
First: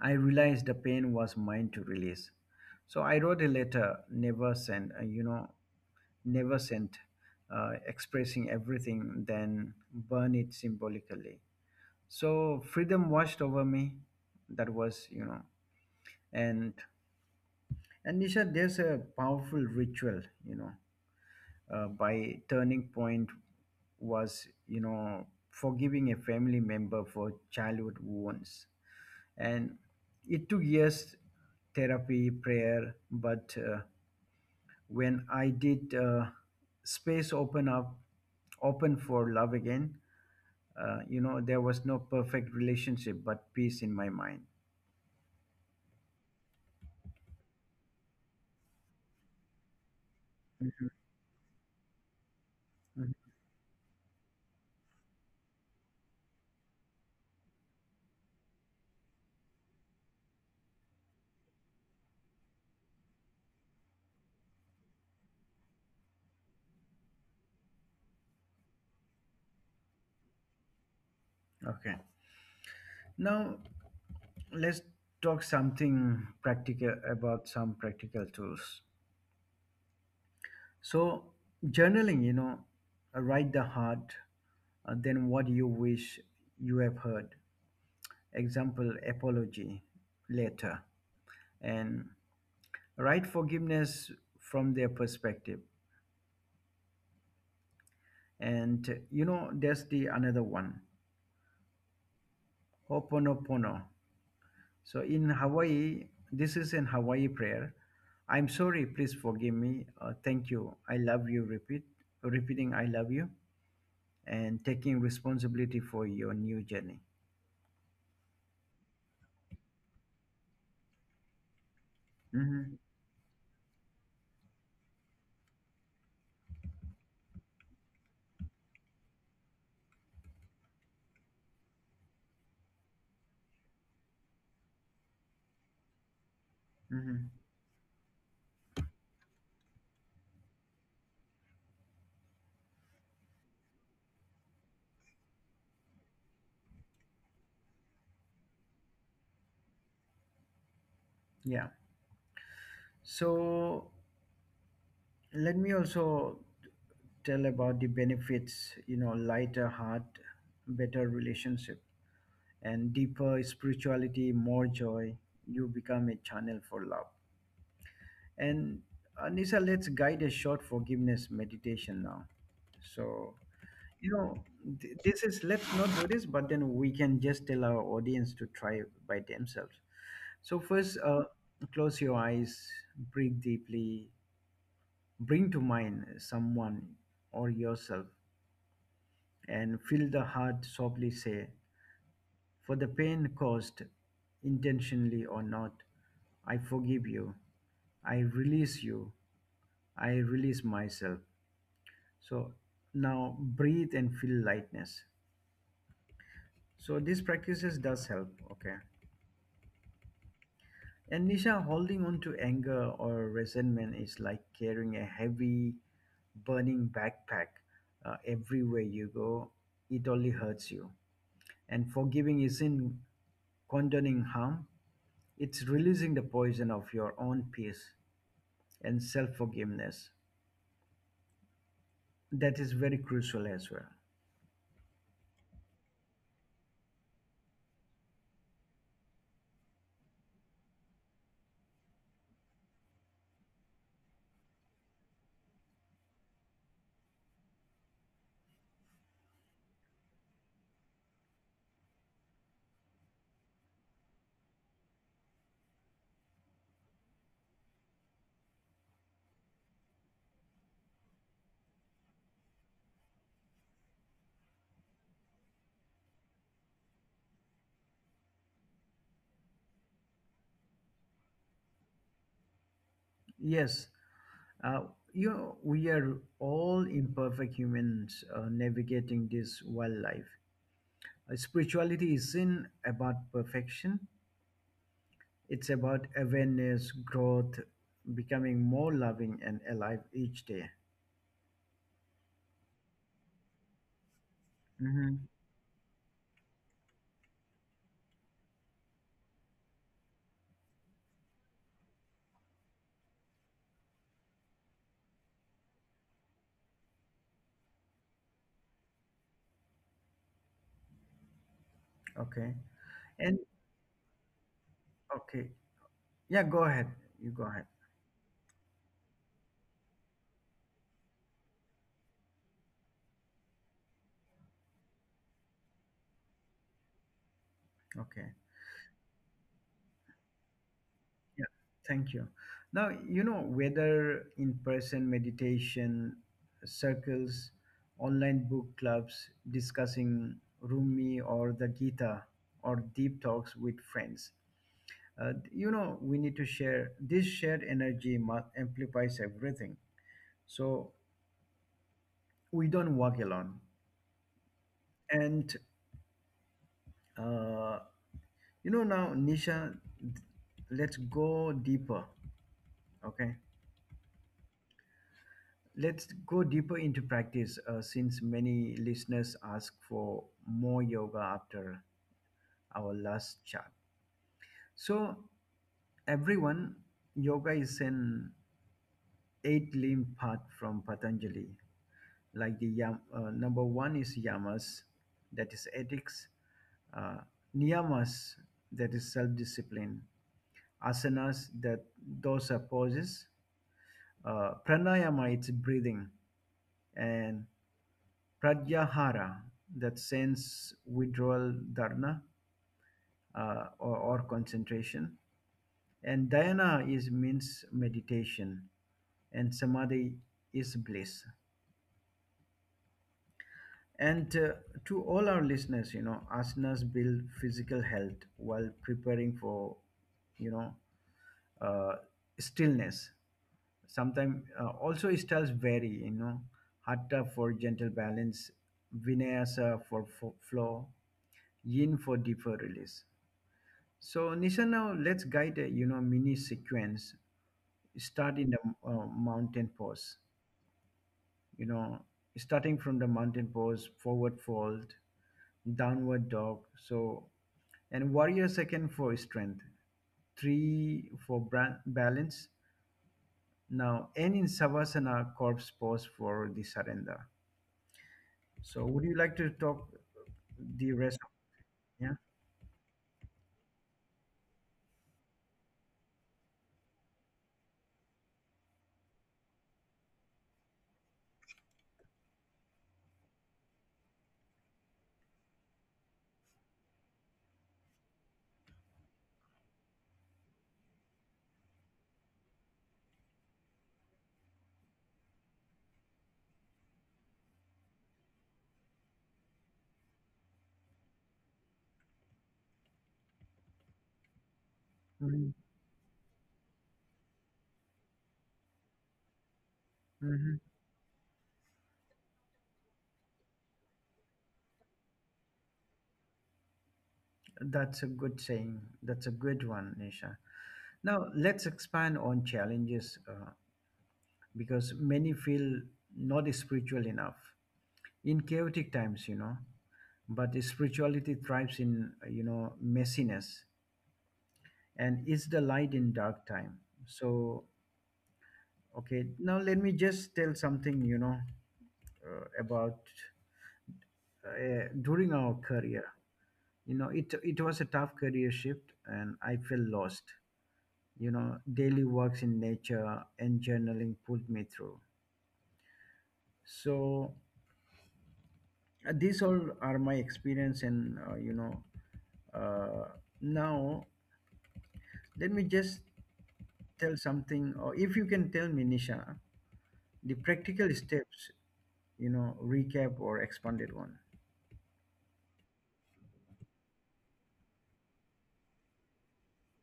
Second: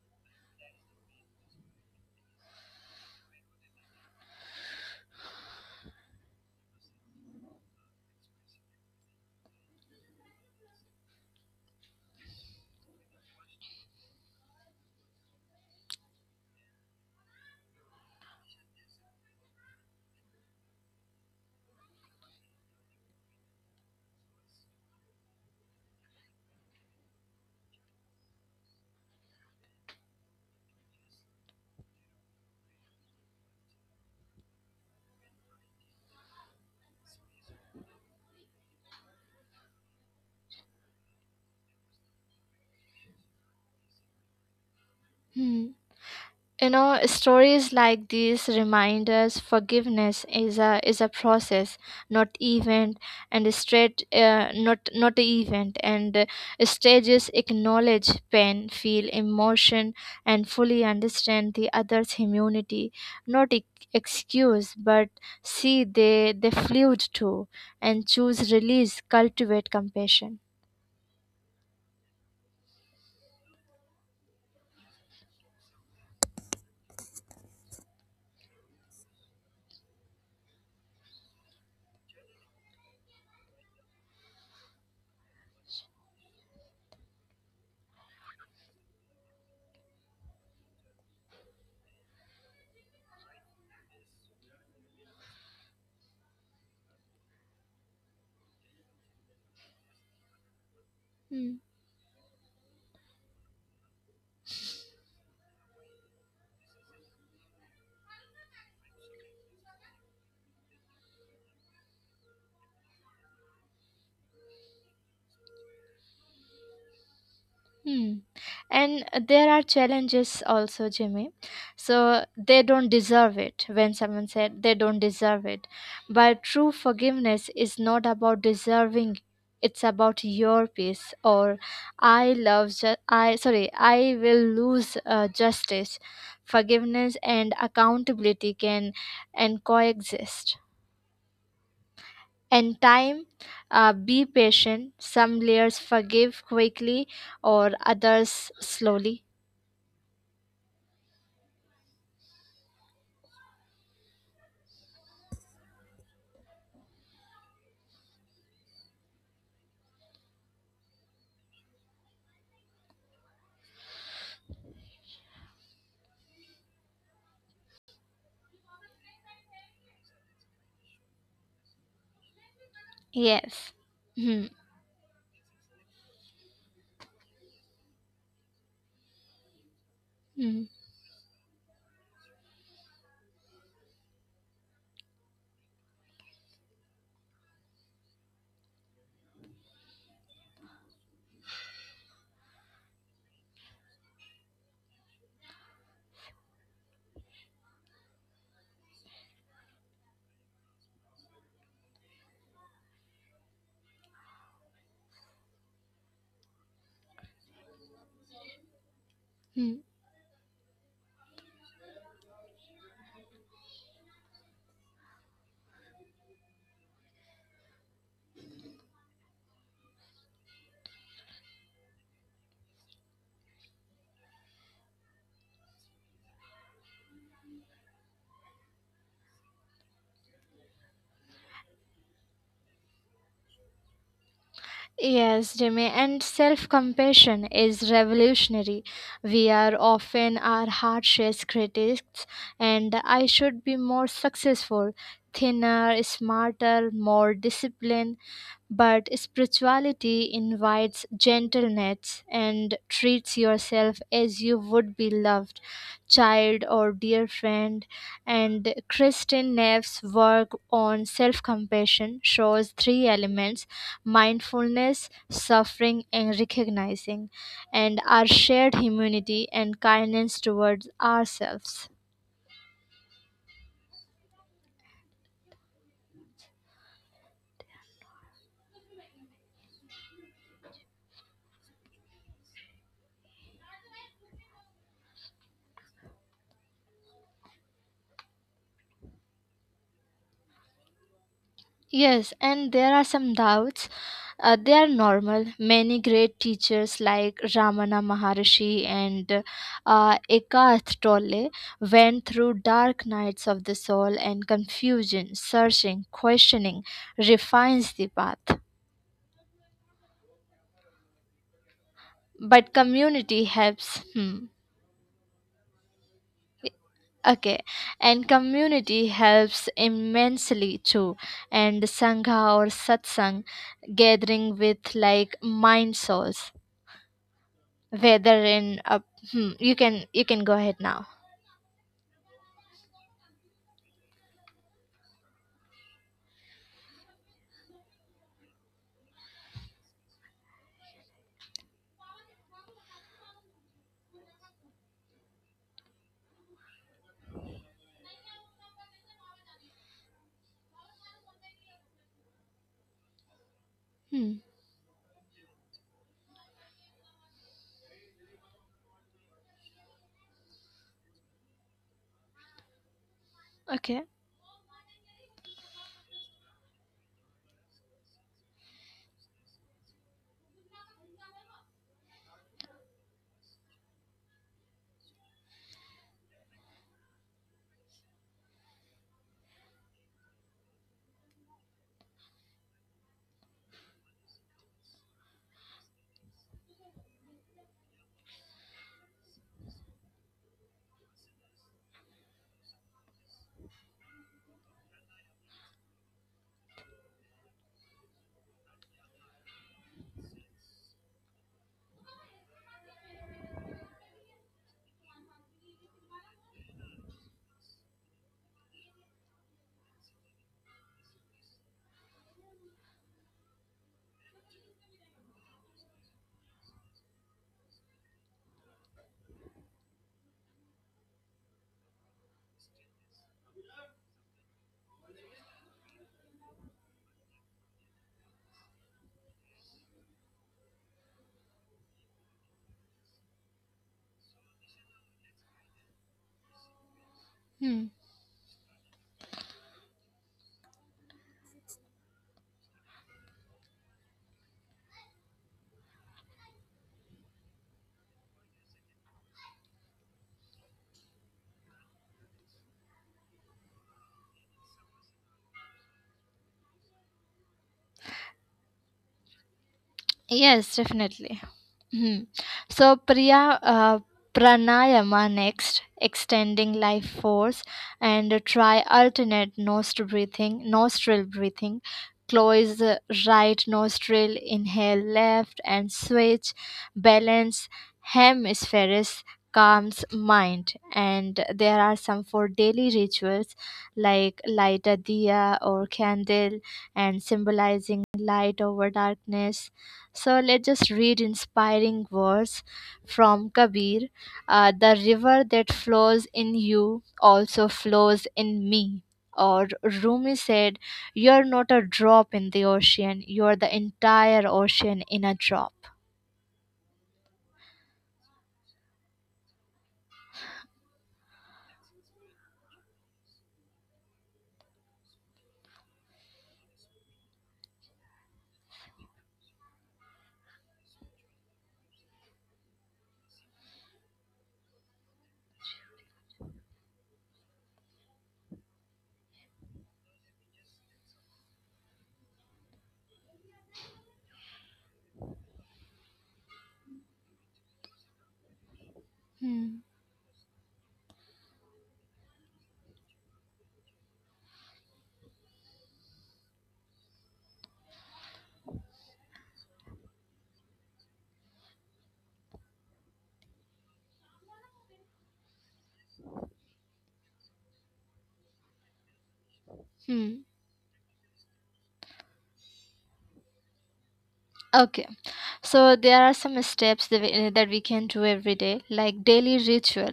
I realized the pain was mine to release. So I wrote a letter, never sent, uh, you know, never sent, uh, expressing everything, then burn it symbolically. So freedom washed over me. That was, you know, and and Nisha, there's a powerful ritual, you know, uh, by turning point was, you know, forgiving a family member for childhood wounds. And it took years, therapy, prayer, but uh, when I did, uh, space open up, open for love again. Uh, you know, there was no perfect relationship but peace in my mind. Hmm. You know, stories like these remind us forgiveness is a Mhm, is a process, not event. mhm. And straight, uh, not not a event. And uh, stages acknowledge pain, feel emotion, and fully understand the other's humanity. Not e- excuse, but see they they fluid too, and choose release, cultivate compassion. Okay, now let's talk something practical, about some practical tools. So, journaling, you know, uh, write the heart, uh, then what you wish you have heard, example apology later, and write forgiveness from their perspective. And you know, there's the another one: Hmm. ho'oponopono. So in Hawaii, this is an Hawaii prayer: I'm sorry, please forgive me, uh, thank you, I love you. Repeat repeating I love you, and taking responsibility for your new journey. Hmm. And there are challenges also, Jimmy. So they Hmm. don't deserve it, when someone said they don't deserve it. But true forgiveness is not about deserving. It's about your peace. Or I love, ju- I sorry, I will lose uh, justice. Forgiveness Hmm. and accountability can and coexist. And time, uh, be patient. Some layers forgive quickly or others slowly. Yeah, so let me also tell about the benefits, you know: lighter heart, better relationship, and deeper spirituality, more joy. You become a channel for love. And Anisa, let's guide a short forgiveness meditation now. So, Yes. you Hmm. know, th- this is, let's not do this, but then we can just tell our audience to try by themselves. So Hmm. first, uh, close your eyes, breathe deeply. Bring to mind someone or yourself and feel the heart, softly say, "For the pain caused, intentionally or not, I forgive you. I release you. I release myself." So now breathe and feel lightness. So these practices does help. Okay. Hmm. And Nisha, holding on to anger or resentment is like carrying a heavy, burning backpack uh, everywhere you go. It only hurts you. And forgiving isn't condoning harm, it's releasing the poison of your own peace. And self forgiveness, that is very crucial as well. Yes, Jimmy, and self compassion is revolutionary. We are often our harshest critics, and I should be more successful, thinner, smarter, more disciplined. But spirituality invites gentleness and treats yourself as you would be loved child or dear friend. And Kristen Neff's work on self compassion shows three elements: mindfulness, suffering, and recognizing, and our shared humanity and kindness towards ourselves. Yes, uh, you know, we are all imperfect humans uh, navigating this wildlife. Uh, spirituality isn't about perfection, it's about awareness, growth, becoming more loving and alive each day. Yes, and there are some doubts. Uh, they are Mm-hmm. normal. Many great teachers like Ramana Maharshi and uh, Eckhart Tolle went through dark nights of the soul and confusion, searching, questioning, refines the path. Okay. But And community helps. Hmm. okay. Yeah, go ahead. You go Okay, ahead. and community helps immensely too. And Sangha or Satsang gathering with like mind souls, Okay. whether in a, hmm, you can you can go ahead now. Yeah, thank you. Now, you know, whether in person meditation circles, online book clubs discussing Rumi or the Gita, or deep talks with friends, uh, you know, we need to share this shared energy mu- amplifies everything. So we don't walk alone. Hmm, And, uh, you know, now, Nisha, let's go deeper, okay? okay. Let's go deeper into practice, uh, since many listeners ask for more yoga after our last chat. So, everyone, yoga is an eight limb path from Patanjali. Like the yam, uh, number one is yamas, that is ethics, uh, niyamas, that is self discipline, asanas, that those are poses, uh, pranayama, it's breathing, and pratyahara, that sense withdrawal, dharana, uh, or, or concentration. And dhyana is means meditation, and samadhi is bliss. And uh, to all our listeners, you know, asanas build physical health while preparing for, you know, uh, stillness. Sometimes uh, also styles vary, you know, hatha for gentle balance, vinyasa for fo- flow, yin for deeper release. So Nisha, now let's guide a, you know, mini sequence. Hmm. Start in the uh, mountain pose. You know, Starting from the mountain pose, forward fold, downward dog. So, and warrior second for strength, three for bran- balance. Now and in savasana corpse pose for the surrender. So would you like to talk Yes, the rest? Of, definitely. yeah. Hmm. So Priya uh, pranayama next, extending life force, and try alternate nostril breathing, nostril breathing. Close the right nostril, inhale left, and switch. Balance hemispheres calms mind. And there are some for daily rituals, like light a diya or candle and symbolizing light over darkness. So let's just read inspiring words from Kabir. Uh, the river Mhm. that flows in you also flows in me. Or Rumi Mhm. said, You're not a drop in the ocean, you're the entire ocean in a drop. That's a good saying. That's a good one, Nisha. Now, let's expand on challenges, uh, because many feel not spiritual enough in chaotic times, you know. But spirituality thrives in, uh, you know, messiness, and is the light in dark time. So, okay, now let me just tell something, you know, uh, about uh, during our career. You know, it, it was a tough career shift and I Hmm. felt lost. You know, daily walks in nature and journaling pulled me through. So, uh, these all are my experience, and, uh, you know, uh, now let me just tell something, or if you can tell me, Nisha, Hmm. the practical steps, you know, recap or expanded one. Okay, so there are some steps that we, that we can do every day, like daily ritual.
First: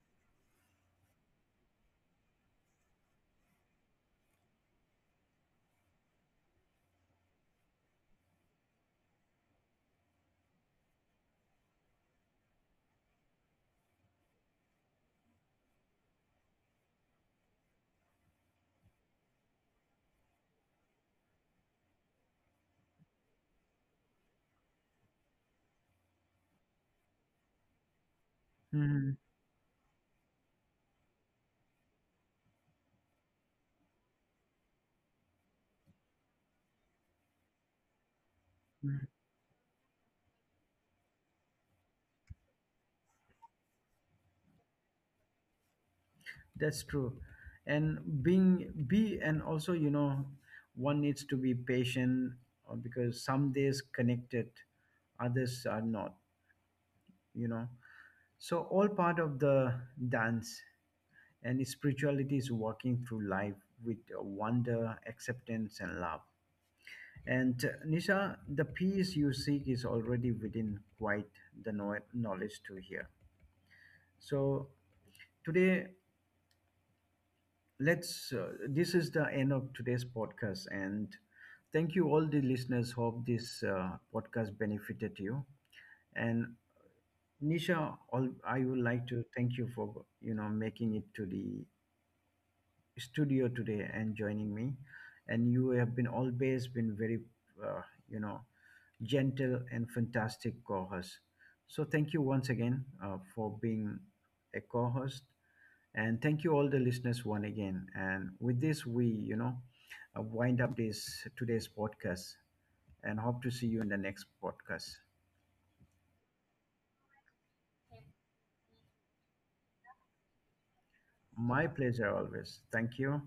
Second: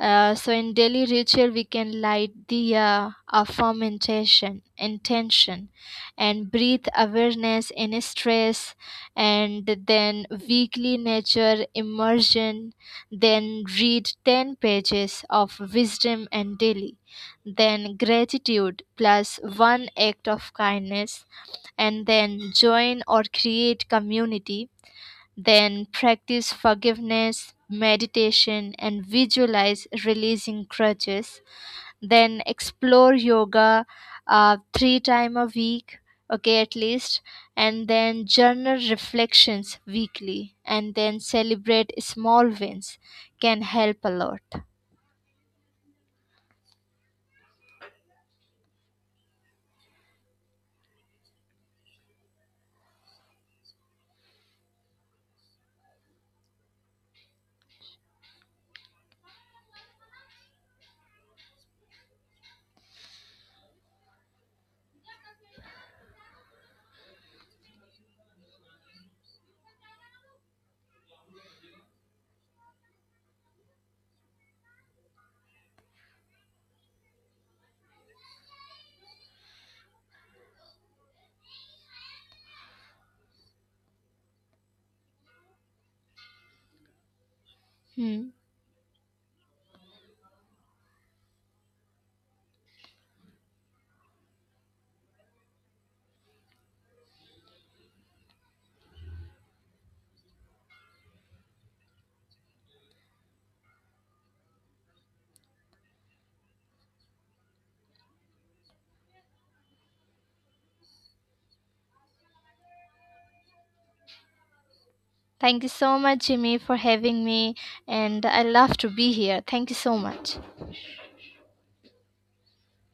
Uh, so in daily ritual we can light diya, affirm intention, intention, and breathe awareness in stress, and then weekly nature immersion, then read ten pages of wisdom and daily, then gratitude plus one act of kindness, and then join or create community, then practice forgiveness, meditation, and Mhm, visualize releasing grudges. Then explore yoga uh, three times a week, okay, at least. And then journal mhm. reflections weekly. And then celebrate small wins can help a lot. That's true. And being be and also, you know, one needs to be patient, uh, because some days connected, others are not, you know. So all part of the dance, and spirituality is walking through life with wonder, acceptance, and love. And uh, Nisha, the peace you seek is already within, quite the know- knowledge to hear. So today, let's. Uh, this is the end of today's podcast, and thank you all the listeners. Hope this uh, podcast benefited you. And Nisha, all, Hmm. I would like to thank you for, you know, making it to the studio today and joining me. And you have been always been very, uh, you know, gentle and fantastic co-host. So thank you once again uh, for being a co-host, and thank you all the listeners one again. And with this, we, you know, uh, wind up this today's podcast, and hope to see you in the next podcast. Thank you so much, Jimmy, for having me. And I love to be here. Thank you so much. My pleasure always. Thank you.